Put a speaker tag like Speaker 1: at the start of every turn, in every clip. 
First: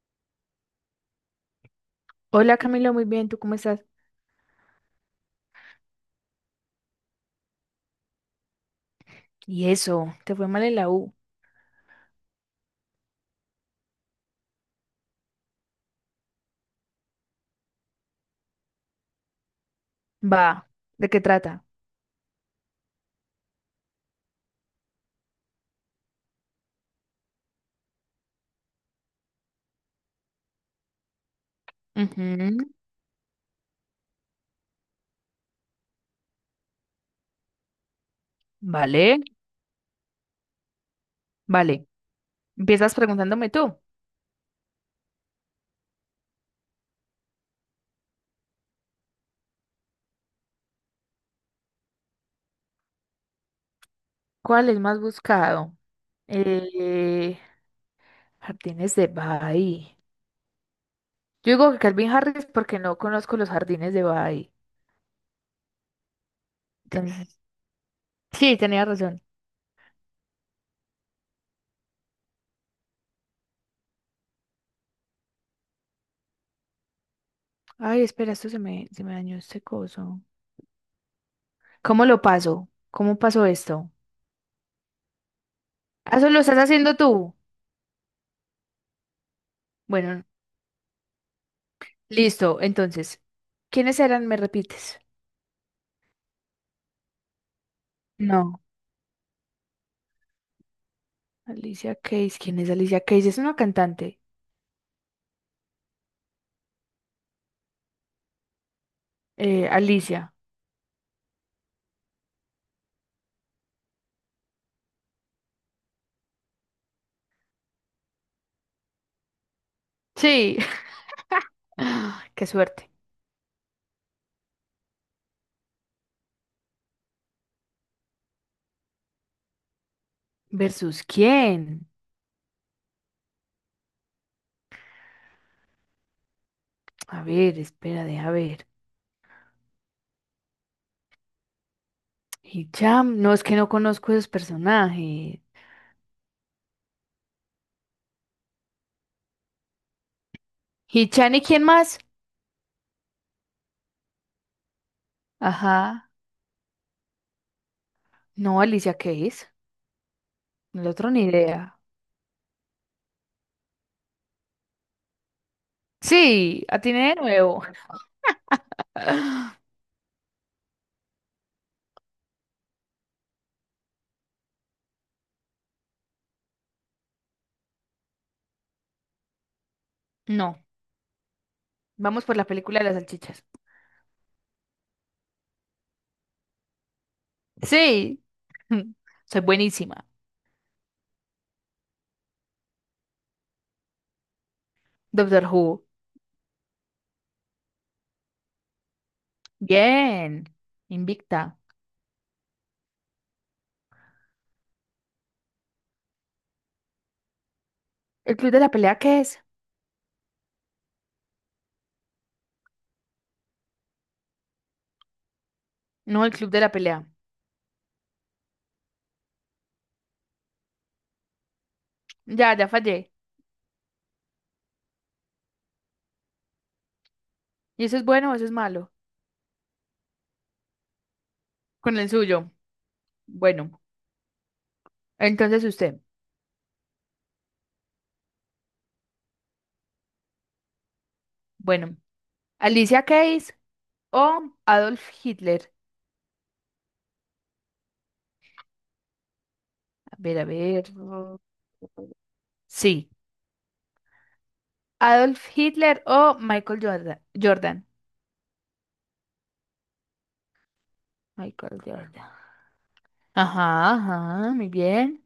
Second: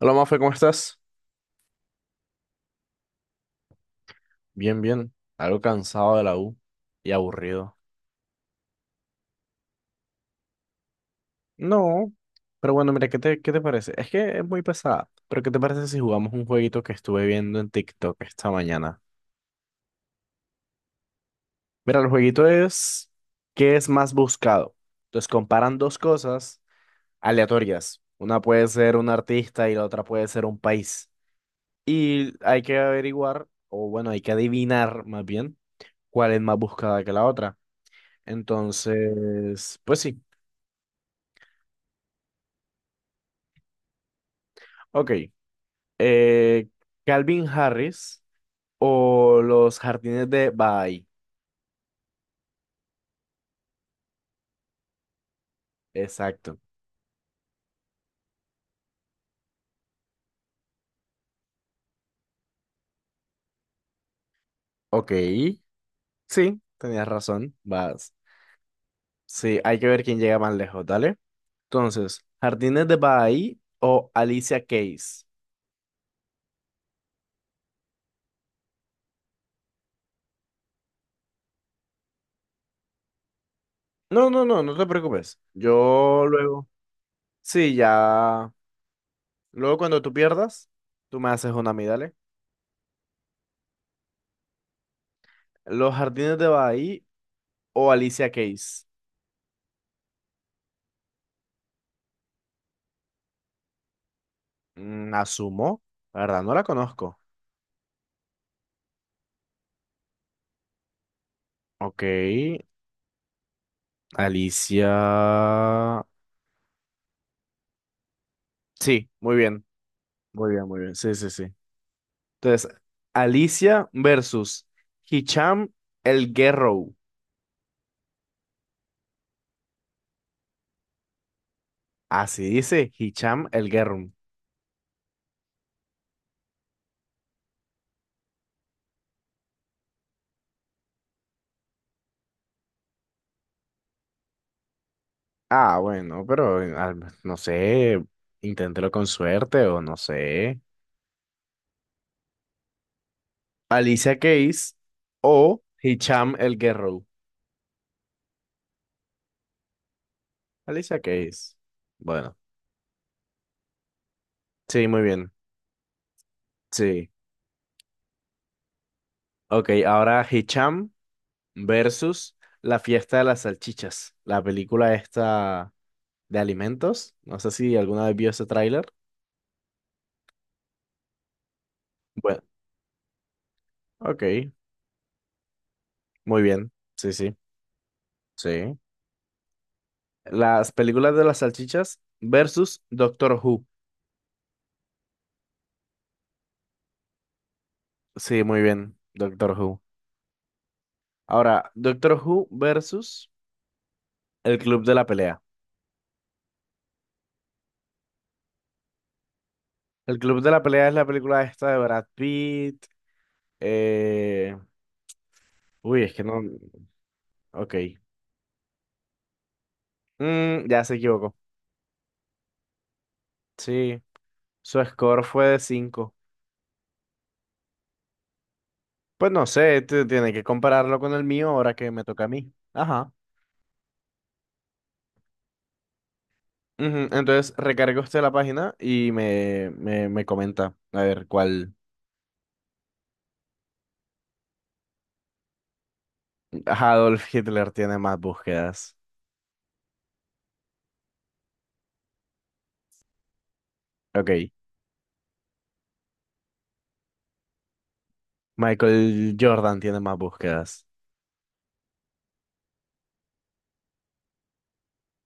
Speaker 1: Hola, Mafe, ¿cómo estás?
Speaker 2: Hola Camilo, muy bien, ¿tú cómo estás?
Speaker 1: Bien, bien. Algo cansado de la U y aburrido.
Speaker 2: Y eso, ¿te fue mal en la U?
Speaker 1: No, pero bueno, mira, ¿qué te parece? Es que es muy pesada, pero ¿qué te parece si jugamos un jueguito que estuve viendo en TikTok esta mañana?
Speaker 2: Va, ¿de qué trata?
Speaker 1: Mira, el jueguito es ¿qué es más buscado? Entonces comparan dos cosas aleatorias. Una puede ser un artista y la otra puede ser un país. Y hay
Speaker 2: Ujú.
Speaker 1: que averiguar, o bueno, hay que adivinar más bien cuál es más buscada que la otra.
Speaker 2: Vale,
Speaker 1: Entonces, pues sí.
Speaker 2: vale. Empiezas preguntándome tú,
Speaker 1: Ok. eh, Calvin Harris o los jardines de Baha'i.
Speaker 2: ¿cuál es más buscado?
Speaker 1: Exacto.
Speaker 2: Eh, jardines de Bay. Yo digo que Calvin Harris porque no conozco los jardines de Bay.
Speaker 1: Ok. Sí, tenías
Speaker 2: Entonces,
Speaker 1: razón. Vas.
Speaker 2: sí, tenía razón.
Speaker 1: Sí, hay que ver quién llega más lejos, ¿dale? Entonces, jardines de Baha'i o Alicia Keys.
Speaker 2: Ay, espera, esto se me dañó este coso. ¿Cómo lo paso? ¿Cómo pasó esto?
Speaker 1: No, no, no, no te preocupes.
Speaker 2: Ah,
Speaker 1: Yo
Speaker 2: eso lo estás
Speaker 1: luego.
Speaker 2: haciendo tú.
Speaker 1: Sí, ya. Luego cuando tú
Speaker 2: Bueno,
Speaker 1: pierdas, tú me haces una a mí, dale.
Speaker 2: listo, entonces, ¿quiénes eran? ¿Me repites?
Speaker 1: Los jardines de Baha'i o Alicia
Speaker 2: No,
Speaker 1: Keys.
Speaker 2: Alicia Keys. ¿Quién es Alicia Keys? Es una cantante.
Speaker 1: Mm, asumo. La verdad, no la conozco.
Speaker 2: Alicia.
Speaker 1: Ok. Alicia. Sí, muy bien. Muy
Speaker 2: Sí.
Speaker 1: bien, muy bien. Sí, sí, sí.
Speaker 2: Ah, qué
Speaker 1: Entonces,
Speaker 2: suerte.
Speaker 1: Alicia versus Hicham el Guerrero.
Speaker 2: ¿Versus quién?
Speaker 1: Así dice Hicham el Guerrero.
Speaker 2: A ver, espera, deja ver. Hicham. No, es que no conozco esos personajes.
Speaker 1: Ah, bueno, pero al- no sé. Inténtelo con suerte o no sé.
Speaker 2: ¿Hichan y quién más?
Speaker 1: Alicia Keys o
Speaker 2: Ajá.
Speaker 1: Hicham el Guerrero.
Speaker 2: No, Alicia Keys. El
Speaker 1: Alicia
Speaker 2: otro ni
Speaker 1: Keys.
Speaker 2: idea.
Speaker 1: Bueno, sí, muy bien.
Speaker 2: Sí, atiné
Speaker 1: Sí.
Speaker 2: de nuevo.
Speaker 1: Ok, ahora Hicham versus la fiesta de las salchichas, la película esta de alimentos. No sé si alguna vez vio ese tráiler.
Speaker 2: No, vamos por
Speaker 1: Bueno,
Speaker 2: la película de las salchichas.
Speaker 1: ok, muy bien. Sí, sí,
Speaker 2: Sí.
Speaker 1: sí.
Speaker 2: Soy buenísima.
Speaker 1: Las películas de las salchichas versus Doctor Who.
Speaker 2: Doctor Who.
Speaker 1: Sí, muy bien, Doctor Who.
Speaker 2: Bien. Invicta.
Speaker 1: Ahora, Doctor Who versus El Club de la Pelea.
Speaker 2: ¿El club de la pelea qué es?
Speaker 1: El Club de la Pelea es la película esta de Brad Pitt. eh, Uy, es que
Speaker 2: No, el
Speaker 1: no...
Speaker 2: club de la pelea.
Speaker 1: Ok. Mm, ya se equivocó.
Speaker 2: Ya, ya fallé.
Speaker 1: Sí, su score fue de cinco.
Speaker 2: ¿Y eso es bueno o eso es malo?
Speaker 1: Pues no sé, tiene que compararlo con el mío ahora que
Speaker 2: Con
Speaker 1: me
Speaker 2: el
Speaker 1: toca a
Speaker 2: suyo.
Speaker 1: mí. Ajá.
Speaker 2: Bueno, entonces usted.
Speaker 1: Ujú, entonces recarga usted la página y me comenta a ver cuál.
Speaker 2: Bueno, Alicia Keys o Adolf Hitler.
Speaker 1: Adolf Hitler tiene más búsquedas.
Speaker 2: A ver, a ver. Mm. Sí.
Speaker 1: Ok.
Speaker 2: Adolf Hitler o Michael Jordan. Jordan.
Speaker 1: Michael Jordan tiene más búsquedas.
Speaker 2: Michael Jordan. Ajá, ajá, muy bien.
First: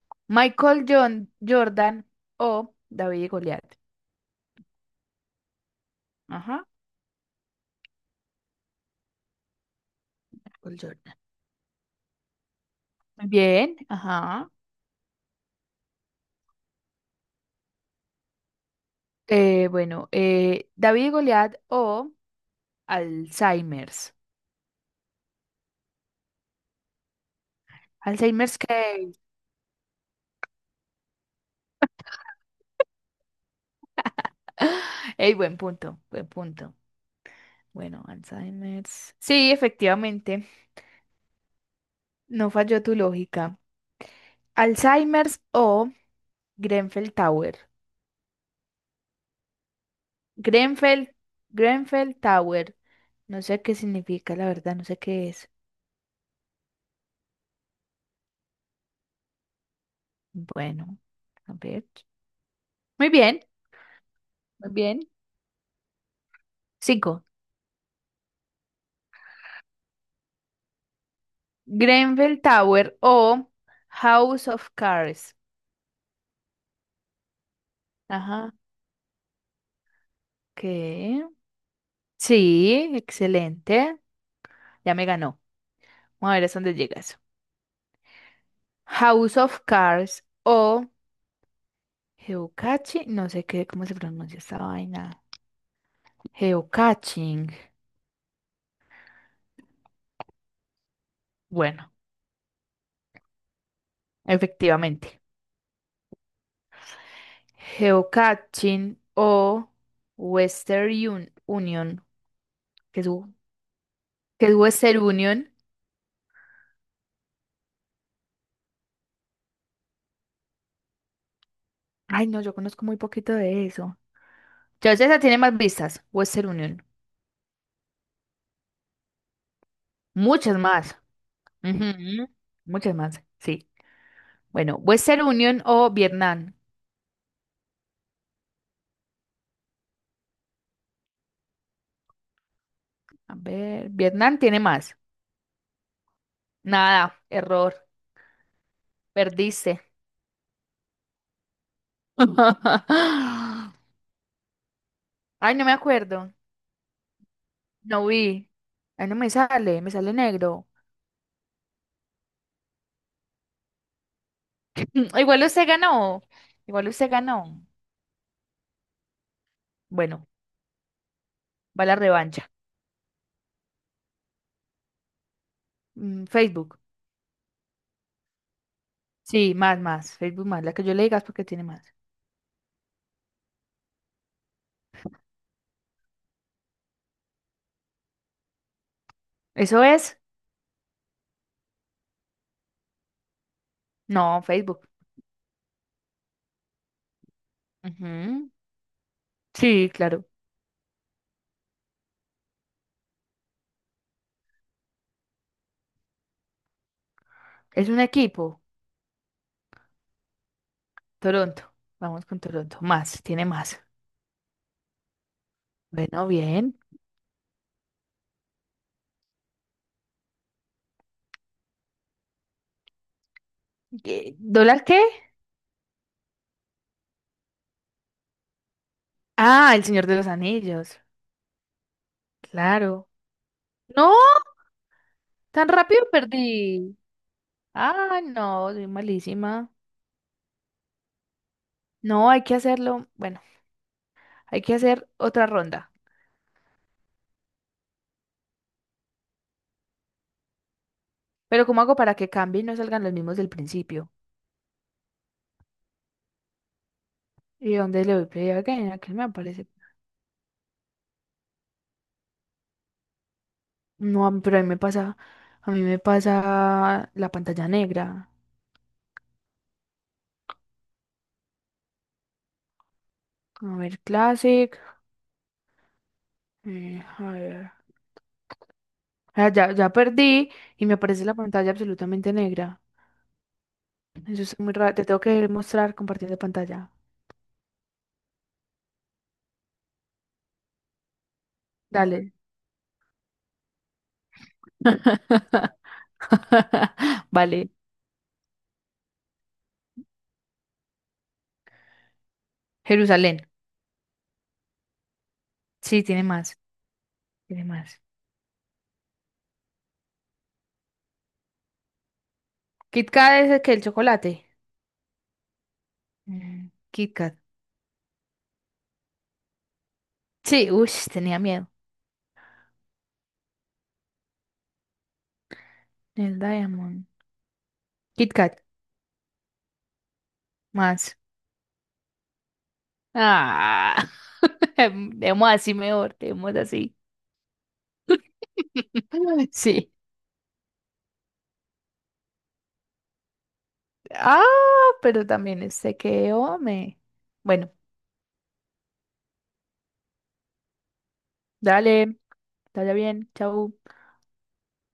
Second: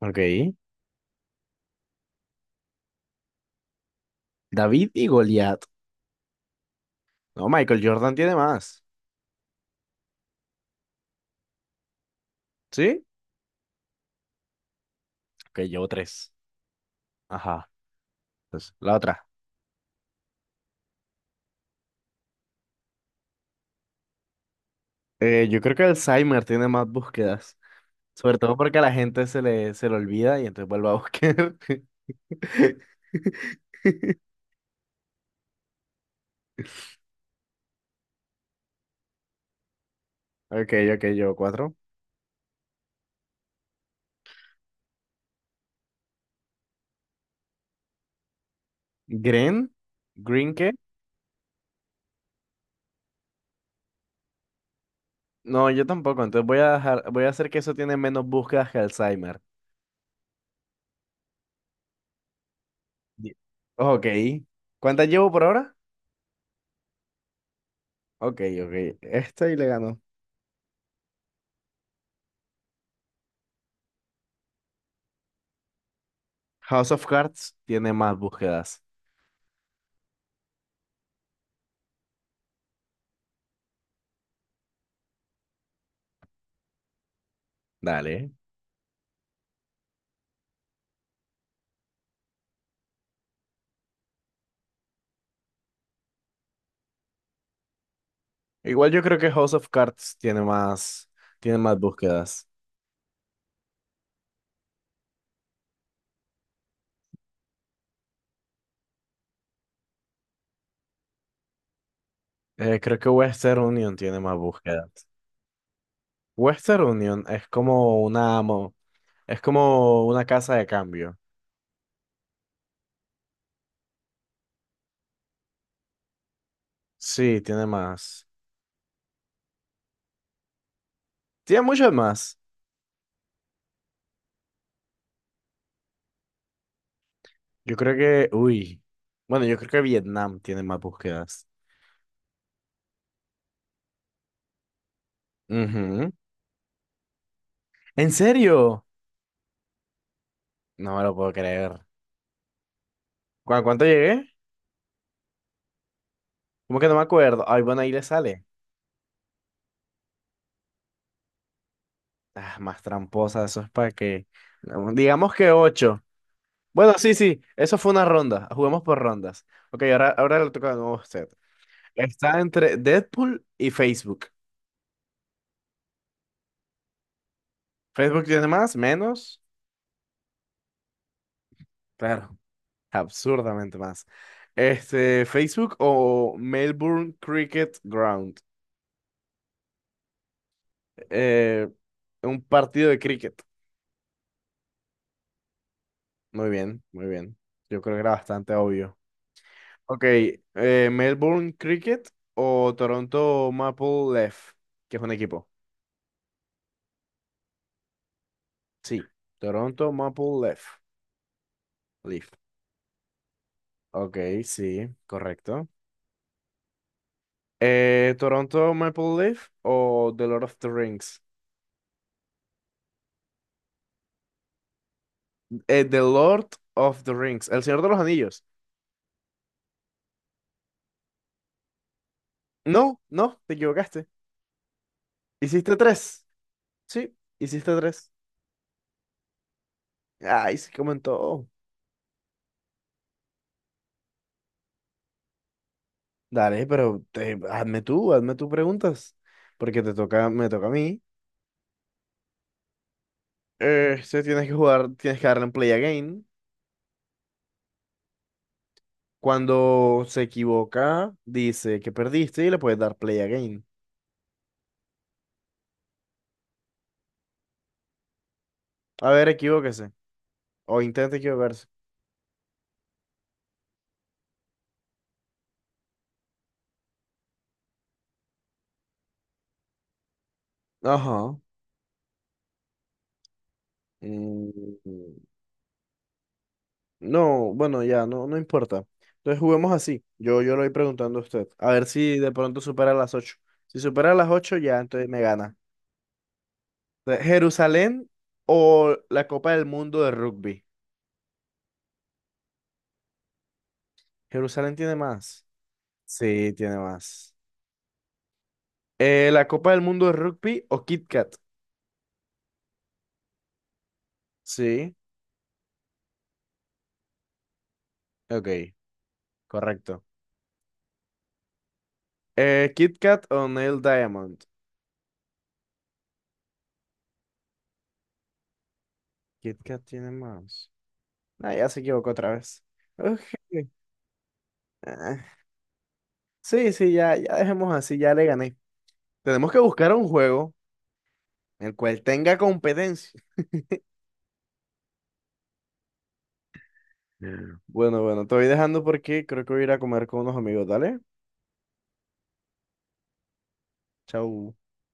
Speaker 1: Ok.
Speaker 2: Michael John Jordan o David y Goliat.
Speaker 1: David y Goliat.
Speaker 2: Ajá.
Speaker 1: No, Michael Jordan tiene más.
Speaker 2: Michael Jordan.
Speaker 1: ¿Sí?
Speaker 2: Muy bien, ajá.
Speaker 1: Ok, llevo tres. Ajá. Entonces, la otra.
Speaker 2: Bueno, David y Goliat o Alzheimer's.
Speaker 1: Yo creo que Alzheimer tiene más búsquedas. Sobre todo
Speaker 2: Alzheimer's
Speaker 1: porque a la
Speaker 2: que...
Speaker 1: gente se le olvida y entonces vuelve a buscar.
Speaker 2: Ey, buen punto, buen punto. Bueno, Alzheimer's. Sí, efectivamente,
Speaker 1: Ok, ok, yo cuatro.
Speaker 2: no falló tu lógica. Alzheimer's o Grenfell Tower.
Speaker 1: Green, ¿Green qué?
Speaker 2: Grenfell, Grenfell Tower. No sé qué significa, la verdad, no sé qué es.
Speaker 1: No, yo tampoco. Entonces voy a dejar, voy a hacer que eso tiene menos búsquedas que Alzheimer.
Speaker 2: Bueno, a ver. Muy
Speaker 1: Di-
Speaker 2: bien,
Speaker 1: Ok.
Speaker 2: muy bien.
Speaker 1: ¿Cuántas llevo por ahora?
Speaker 2: Cinco.
Speaker 1: Ok, ok. Esta y le ganó.
Speaker 2: Grenfell Tower o House of Cards.
Speaker 1: House of Cards tiene más
Speaker 2: Ajá,
Speaker 1: búsquedas.
Speaker 2: ¿qué? Sí, excelente. Ya me ganó. Vamos a ver hasta dónde llega eso.
Speaker 1: Dale.
Speaker 2: House of Cards o Geocaching. No sé qué, cómo se pronuncia esta vaina. Geocaching.
Speaker 1: Igual yo creo que House of Cards tiene más
Speaker 2: Bueno,
Speaker 1: búsquedas.
Speaker 2: efectivamente. Geocaching o Union.
Speaker 1: Creo
Speaker 2: ¿Qué es,
Speaker 1: que Western Union tiene más
Speaker 2: qué es
Speaker 1: búsquedas.
Speaker 2: Western Union?
Speaker 1: Western Union es como una, es como una casa de cambio.
Speaker 2: Ay, no, yo conozco muy poquito de eso. Ya esa tiene más vistas. Western Union.
Speaker 1: Sí, tiene más.
Speaker 2: Muchas más.
Speaker 1: Tiene muchas
Speaker 2: Ujú.
Speaker 1: más.
Speaker 2: Muchas más, sí. Bueno, Western Union o Vietnam.
Speaker 1: Yo creo que, uy. Bueno, yo creo que Vietnam tiene más búsquedas.
Speaker 2: A ver, Vietnam tiene más.
Speaker 1: Ujú.
Speaker 2: Nada, error.
Speaker 1: ¿En serio?
Speaker 2: Perdiste.
Speaker 1: No me lo puedo creer. ¿A cuánto llegué?
Speaker 2: Ay, no me acuerdo.
Speaker 1: ¿Cómo que no me acuerdo? Ay, bueno, ahí le
Speaker 2: No
Speaker 1: sale.
Speaker 2: vi. Ay, no me sale, me sale negro.
Speaker 1: Ah, más tramposa, eso es para que digamos
Speaker 2: Igual
Speaker 1: que
Speaker 2: usted
Speaker 1: ocho.
Speaker 2: ganó. Igual
Speaker 1: Bueno,
Speaker 2: usted
Speaker 1: sí, sí,
Speaker 2: ganó.
Speaker 1: eso fue una ronda. Jugamos por rondas. Ok, ahora,
Speaker 2: Bueno,
Speaker 1: ahora le toca de nuevo a usted.
Speaker 2: va la
Speaker 1: Está
Speaker 2: revancha.
Speaker 1: entre Deadpool y Facebook.
Speaker 2: Mm, Facebook.
Speaker 1: ¿Facebook tiene más? ¿Menos?
Speaker 2: Sí, más, más. Facebook más. La que yo le digas porque tiene más.
Speaker 1: Claro. Absurdamente más. Este, Facebook o Melbourne Cricket Ground.
Speaker 2: ¿Eso es?
Speaker 1: Eh, un partido de cricket.
Speaker 2: No, Facebook.
Speaker 1: Muy bien, muy bien. Yo creo que era
Speaker 2: Ujú.
Speaker 1: bastante obvio.
Speaker 2: Sí,
Speaker 1: Ok,
Speaker 2: claro.
Speaker 1: Melbourne Cricket o Toronto Maple Leaf, que es un equipo.
Speaker 2: Es un equipo.
Speaker 1: Sí, Toronto Maple Leaf.
Speaker 2: Toronto. Vamos
Speaker 1: Leaf.
Speaker 2: con Toronto. Más, tiene más.
Speaker 1: Ok, sí, correcto.
Speaker 2: Bueno, bien.
Speaker 1: Toronto Maple Leaf o The Lord of the Rings.
Speaker 2: ¿Qué- ¿Dólar qué?
Speaker 1: The Lord of the Rings, El Señor de los Anillos.
Speaker 2: Ah, el Señor de los Anillos.
Speaker 1: No,
Speaker 2: Claro.
Speaker 1: no, te equivocaste.
Speaker 2: No, tan
Speaker 1: Hiciste
Speaker 2: rápido
Speaker 1: tres.
Speaker 2: perdí.
Speaker 1: Sí, hiciste tres.
Speaker 2: Ah, no, soy malísima.
Speaker 1: Ay, sí, comentó.
Speaker 2: No, hay que hacerlo. Bueno, hay que hacer otra ronda.
Speaker 1: Dale, pero hazme tú, hazme tus preguntas. Porque te toca, me toca a mí.
Speaker 2: Pero ¿cómo hago para que cambie y no salgan los mismos del principio?
Speaker 1: Se tienes que jugar, tienes que darle en play again.
Speaker 2: ¿Y dónde le doy play again? ¿A qué me aparece?
Speaker 1: Cuando se equivoca, dice que perdiste y le puedes dar play again.
Speaker 2: No, pero a mí me pasa la pantalla negra.
Speaker 1: A ver, equivóquese. O intente equivocarse.
Speaker 2: A ver, Classic. A ver. Ah, ya, ya perdí y me aparece la
Speaker 1: Ajá.
Speaker 2: pantalla absolutamente negra. Eso es muy raro. Te tengo
Speaker 1: Mm,
Speaker 2: que mostrar compartiendo pantalla.
Speaker 1: no, bueno, ya, no, no importa. Entonces juguemos así. Yo lo voy preguntando a usted. A ver si de
Speaker 2: Dale.
Speaker 1: pronto supera las ocho. Si supera las 8 ya, entonces me gana. Entonces,
Speaker 2: Vale,
Speaker 1: Jerusalén o la Copa del Mundo de Rugby.
Speaker 2: Jerusalén.
Speaker 1: Jerusalén tiene más.
Speaker 2: Sí, tiene
Speaker 1: Sí,
Speaker 2: más,
Speaker 1: tiene más.
Speaker 2: tiene más.
Speaker 1: La Copa del Mundo de Rugby o Kit Kat.
Speaker 2: Kit Kat es el que el chocolate.
Speaker 1: Sí,
Speaker 2: Mm, Kit Kat.
Speaker 1: ok, correcto.
Speaker 2: Sí, uy, tenía miedo.
Speaker 1: Kit Kat o Neil Diamond.
Speaker 2: El Diamond. Kit Kat,
Speaker 1: Kit Kat tiene más.
Speaker 2: más.
Speaker 1: Ah, ya se equivocó otra vez. Ok.
Speaker 2: Ah,
Speaker 1: Ah,
Speaker 2: demos así mejor, demos
Speaker 1: sí, sí,
Speaker 2: así.
Speaker 1: ya, ya dejemos así, ya le gané. Tenemos que
Speaker 2: Sí.
Speaker 1: buscar un juego en el cual tenga competencia.
Speaker 2: Ah, pero también este que, hombre.
Speaker 1: Mm.
Speaker 2: Bueno,
Speaker 1: Bueno, bueno, te voy dejando porque creo que voy a ir a comer con unos amigos. Dale,
Speaker 2: dale, dale bien, chau.
Speaker 1: chau.